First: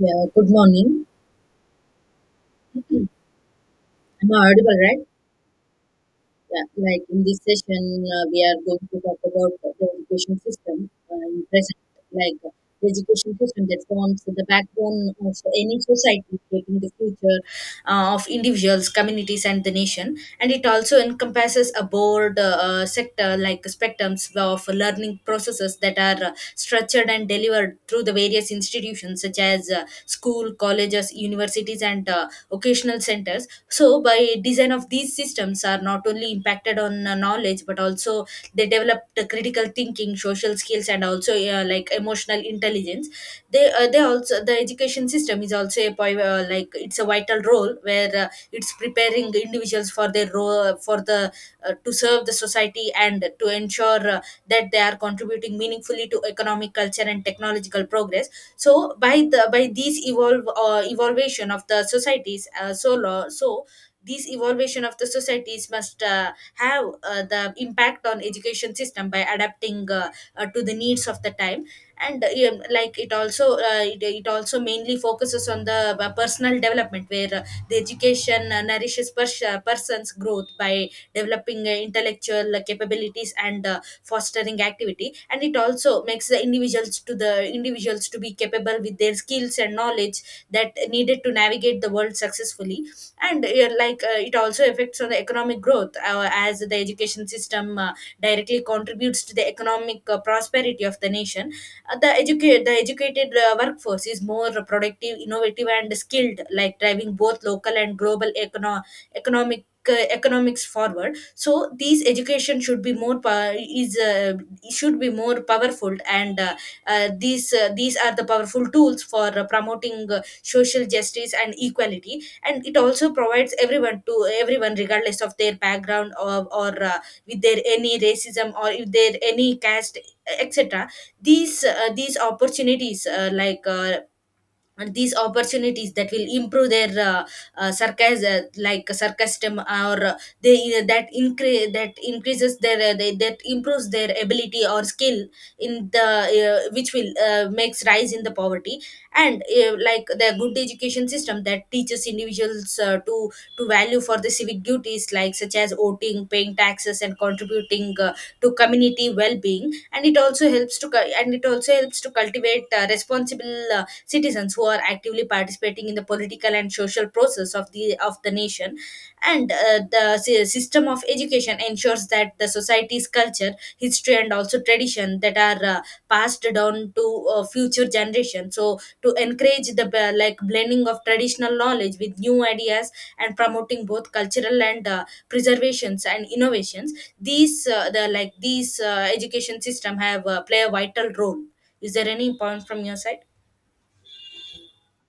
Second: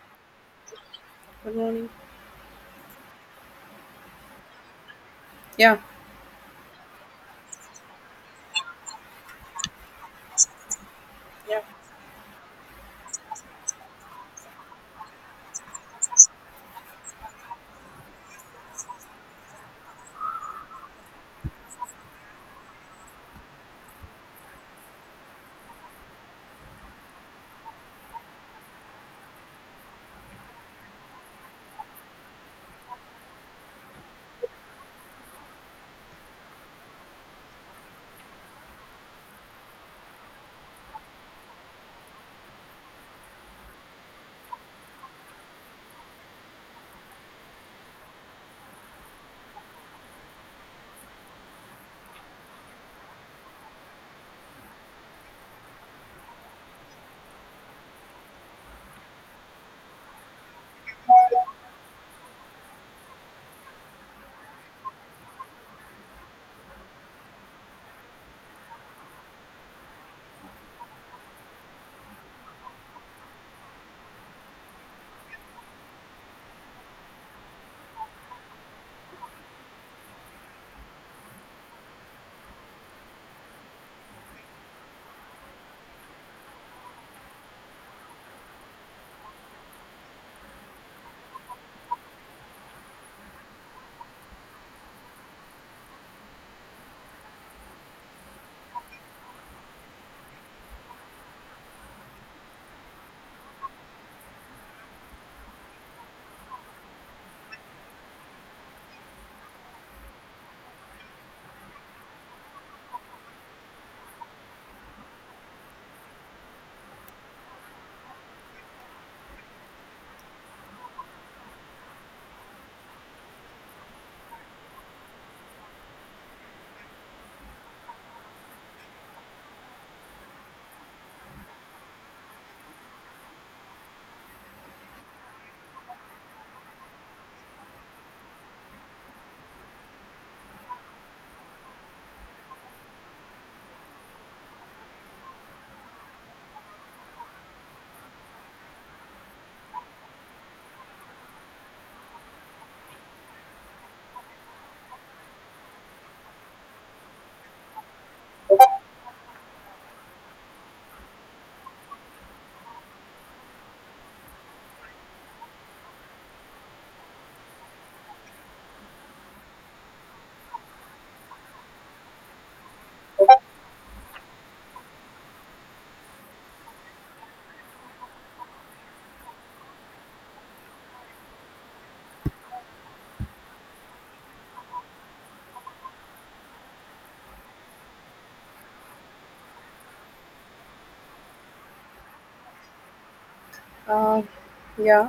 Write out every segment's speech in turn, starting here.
Yeah, good morning. Good morning. Am audible, right? Yeah Yeah, like in this session, we are going to talk about the education system in Yeah. present, like uh, the education system that forms the backbone of any society, shaping the future of individuals, communities, and the nation. And it also encompasses a broad sector, like spectrums of learning processes that are structured and delivered through the various institutions, such as school, colleges, universities, and occasional centers. So by design of these systems are not only impacted on knowledge but also they developed critical thinking social skills and also like emotional intelligence. They also the education system is also a like it's a vital role where it's preparing the individuals for their role for the to serve the society and to ensure that they are contributing meaningfully to economic culture and technological progress. So by the by these evolve evolution of the societies so law so these evolution of the societies must have the impact on education system by adapting to the needs of the time. And like it also it also mainly focuses on the personal development where the education nourishes person's growth by developing intellectual capabilities and fostering activity, and it also makes the individuals to be capable with their skills and knowledge that needed to navigate the world successfully. And it also affects on the economic growth as the education system directly contributes to the economic prosperity of the nation. The educated workforce is more productive innovative and skilled like driving both local and global economic economics forward. So these education should be more powerful and these are the powerful tools for promoting social justice and equality. And it also provides everyone regardless of their background or with their any racism or if there any caste, etc. These these opportunities and these opportunities that will improve their sarcasm, like sarcasm or they that increases their that improves their ability or skill in the which will makes rise in the poverty. And like the good education system that teaches individuals to value for the civic duties like such as voting paying taxes and contributing to community well-being. And it also helps to cultivate responsible citizens who are actively participating in the political and social process of the nation. And the system of education ensures that the society's culture history and also tradition that are passed down to future generations, so to encourage the like blending of traditional knowledge with new ideas and promoting both cultural and preservations and innovations. These uh, the like these uh, education system have play a vital role. Is there any point from your side? Uh, yeah,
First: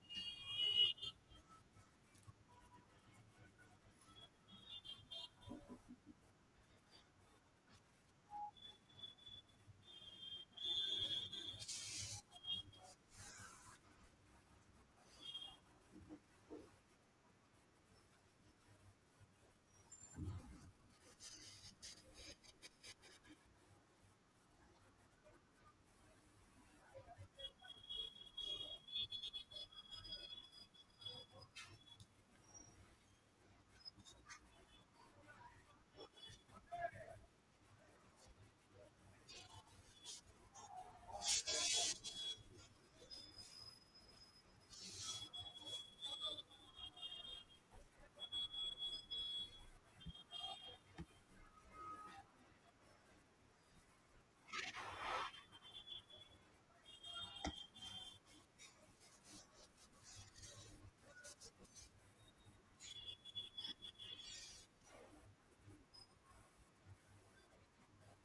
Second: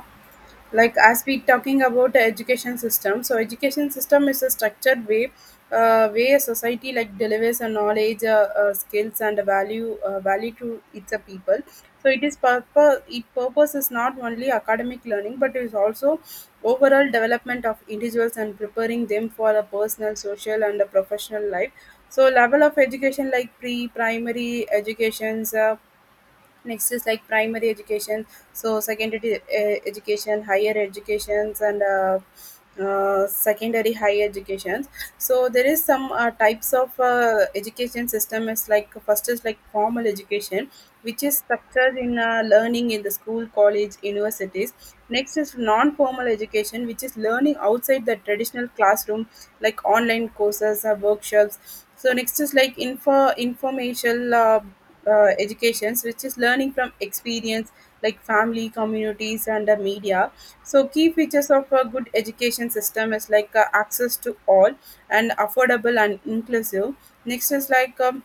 like as we talking about the education system, so education system is a structured way a society like delivers a knowledge skills and a value to its people. So it is purpose, it purpose is not only academic learning but it is also overall development of individuals and preparing them for a personal social and a professional life. So level of education, like pre primary educations. Next is like primary education. So secondary education, higher educations, and secondary higher educations. So there is some types of education system. Is like, first is like formal education, which is structured in learning in the school, college, universities. Next is non formal education, which is learning outside the traditional classroom, like online courses or workshops. So next is like informational educations, which is learning from experience, like family, communities, and media. So key features of a good education system is like access to all and affordable and inclusive. Next is like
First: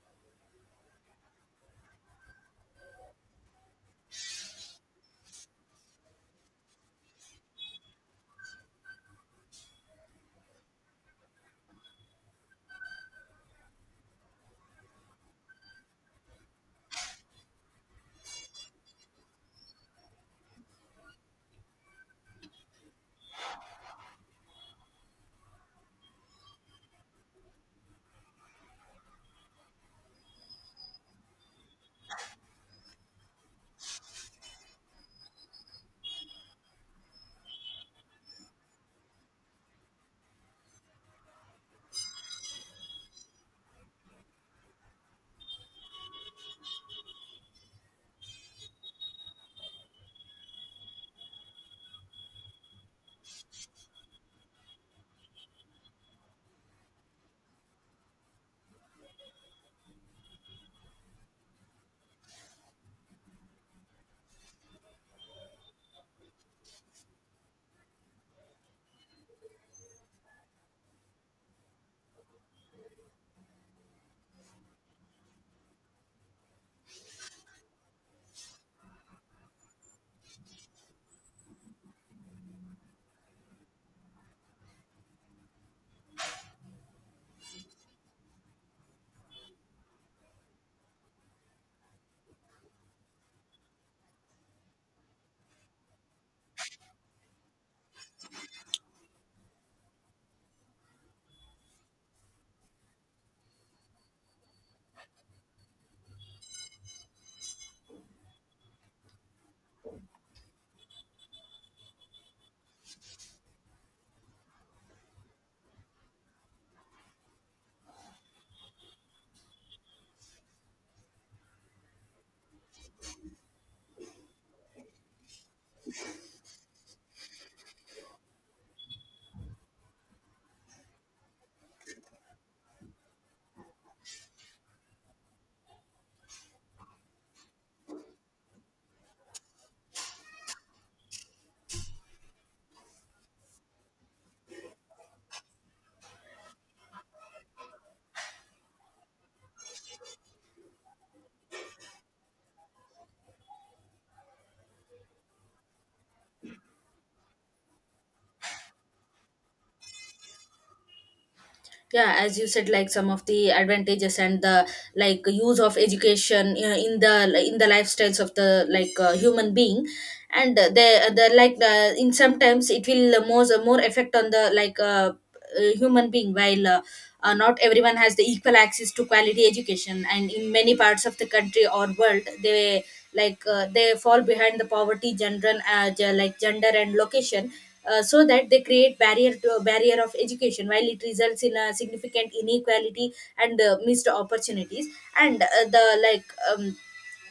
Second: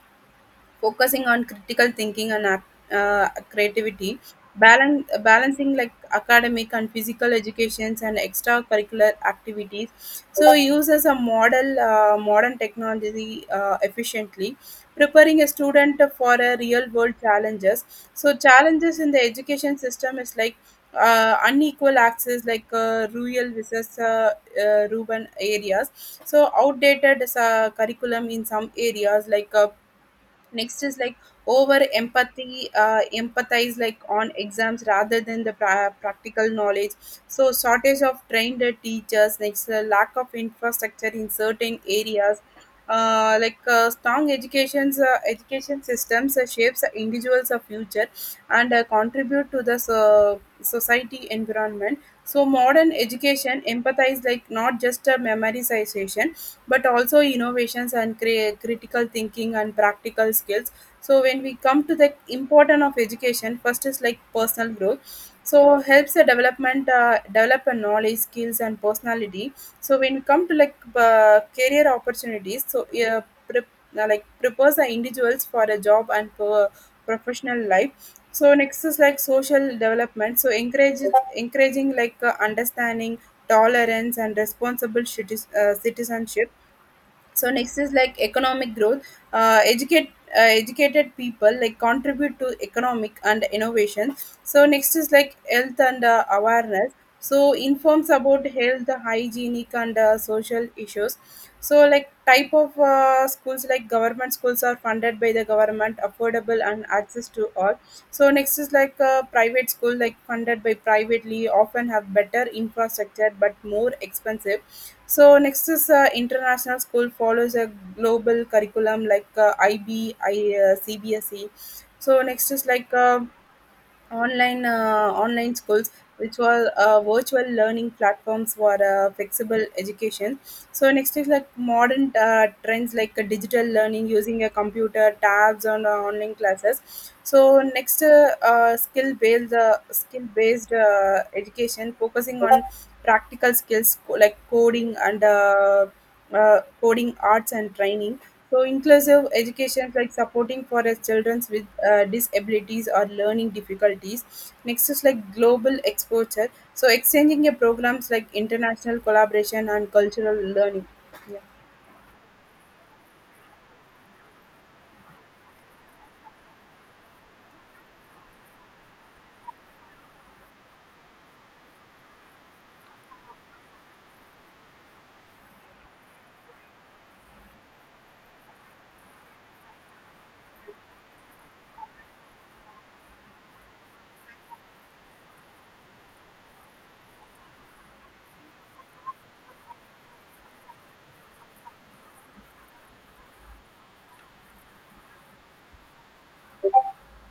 focusing on critical thinking and creativity. Balancing like academic and physical educations and extracurricular activities. So uses a model modern technology efficiently, preparing a student for a real world challenges. So challenges in the education system is like unequal access, like rural versus urban areas. So outdated curriculum in some areas, like next is like over empathy empathize like on exams rather than the practical knowledge. So shortage of trained teachers, next lack of infrastructure in certain areas. Like strong education systems shapes the individuals of future and contribute to the society environment. So modern education empathize, like not just a memorization but also innovations and critical thinking and practical skills. So when we come to the important of education, first is like personal growth, so helps the development, develop a knowledge, skills, and personality. So when we come to like career opportunities, so prep, prepares the individuals for a job and for professional life. So next is like social development, so encourage encouraging like understanding, tolerance, and responsible citizenship. So next is like economic growth. uh, educate Educated people like contribute to economic and innovation. So next is like health and awareness, so informs about health, hygienic, and social issues. So like type of schools, like government schools are funded by the government, affordable and access to all. So next is like a private school, like funded by privately, often have better infrastructure but more expensive. So next is international school, follows a global curriculum like IB, I, CBSE. So next is like online schools, which were virtual learning platforms for flexible education. So next is like modern trends, like digital learning using a computer tabs on online classes. So next skill based education focusing on practical skills, coding and coding, arts, and training. So inclusive education is like supporting for us children with disabilities or learning difficulties. Next is like global exposure. So exchanging a programs like international collaboration and cultural learning. Yeah. Yeah, as you said, like some of the advantages and the like use of education in the lifestyles of the like human being. And the like the in sometimes it will more effect on the human being while not everyone has the equal access to quality education, and in many parts of the country or world they they fall behind the poverty general like gender and location. So that they create barrier of education while it results in a significant inequality and missed opportunities. And the like um,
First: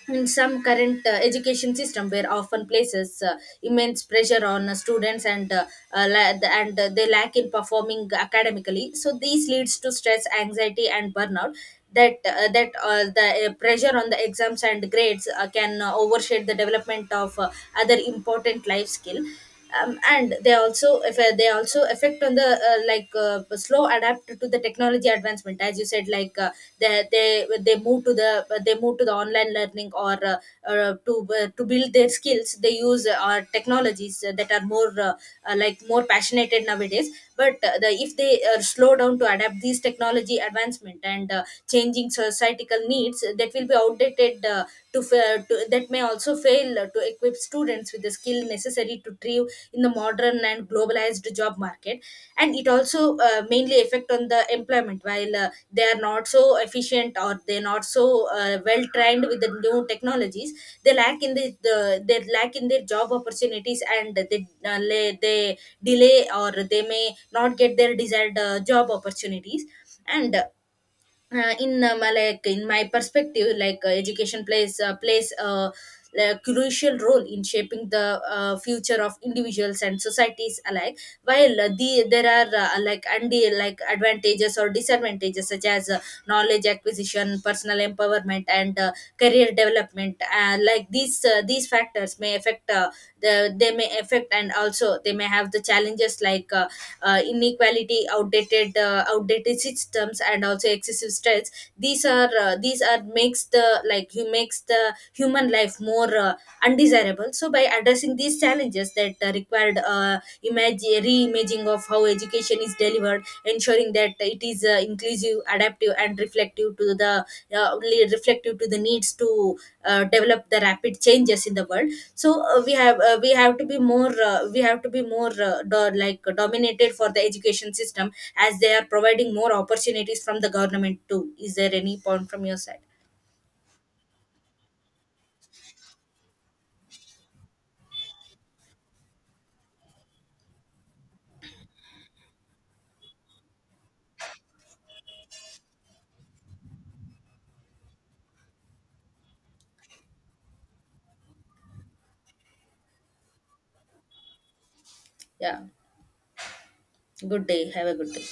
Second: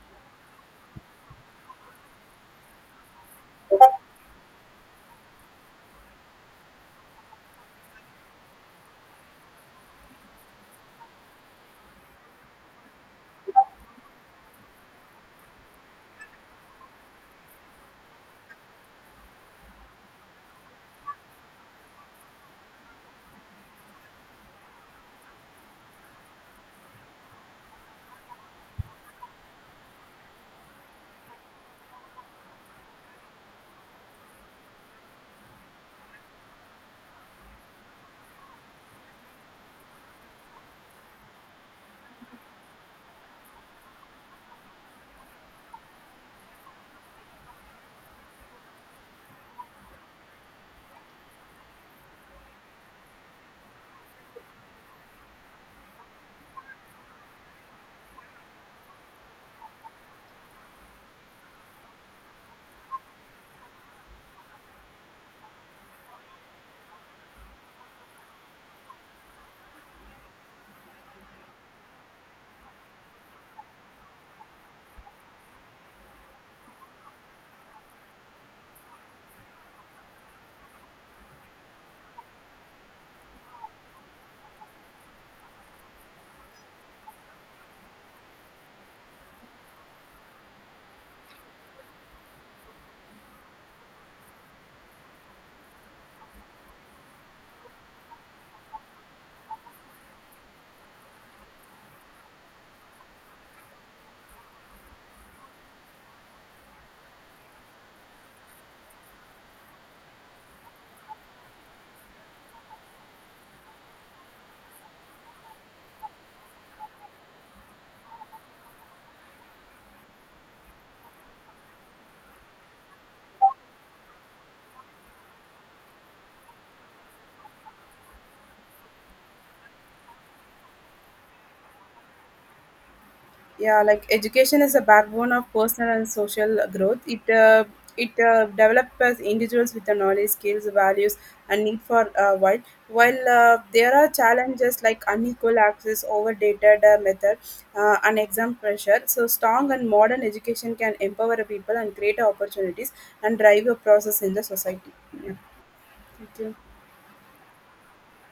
in some current education system where often places immense pressure on students and they lack in performing academically, so these leads to stress anxiety and burnout. That that The pressure on the exams and grades can overshadow the development of other important life skill. And they also if they also affect on the slow adapt to the technology advancement. As you said, like they move to the online learning, or uh, to to build their skills they use our technologies that are more like more passionate nowadays. But if they slow down to adapt these technology advancement and changing societal needs, that will be outdated to that may also fail to equip students with the skill necessary to thrive in the modern and globalized job market. And it also mainly affect on the employment while they are not so efficient or they're not so well trained with the new technologies. They lack in they lack in their job opportunities, and they they delay or they may not get their desired job opportunities. And like in my perspective, like education plays a like crucial role in shaping the future of individuals and societies alike. While there are like advantages or disadvantages such as knowledge acquisition personal empowerment and career development. Like these factors may affect they may affect, and also they may have the challenges like inequality outdated systems and also excessive stress. These are these are makes the like who makes the human life more undesirable. So by addressing these challenges that required reimagining of how education is delivered ensuring that it is inclusive adaptive and reflective to the reflective to the needs to develop the rapid changes in the world. So we have to be more we have to be more like dominated for the education system as they are providing more opportunities from the government too. Is there any point from your side? Yeah, like education is a backbone of personal and social growth. It develops individuals with the knowledge, skills, values, and need for while there are challenges like unequal access, overdated method, and exam pressure. So strong and modern education can empower people and create opportunities and drive a process in the society. Yeah, Yeah, thank you. good day. Have a good day.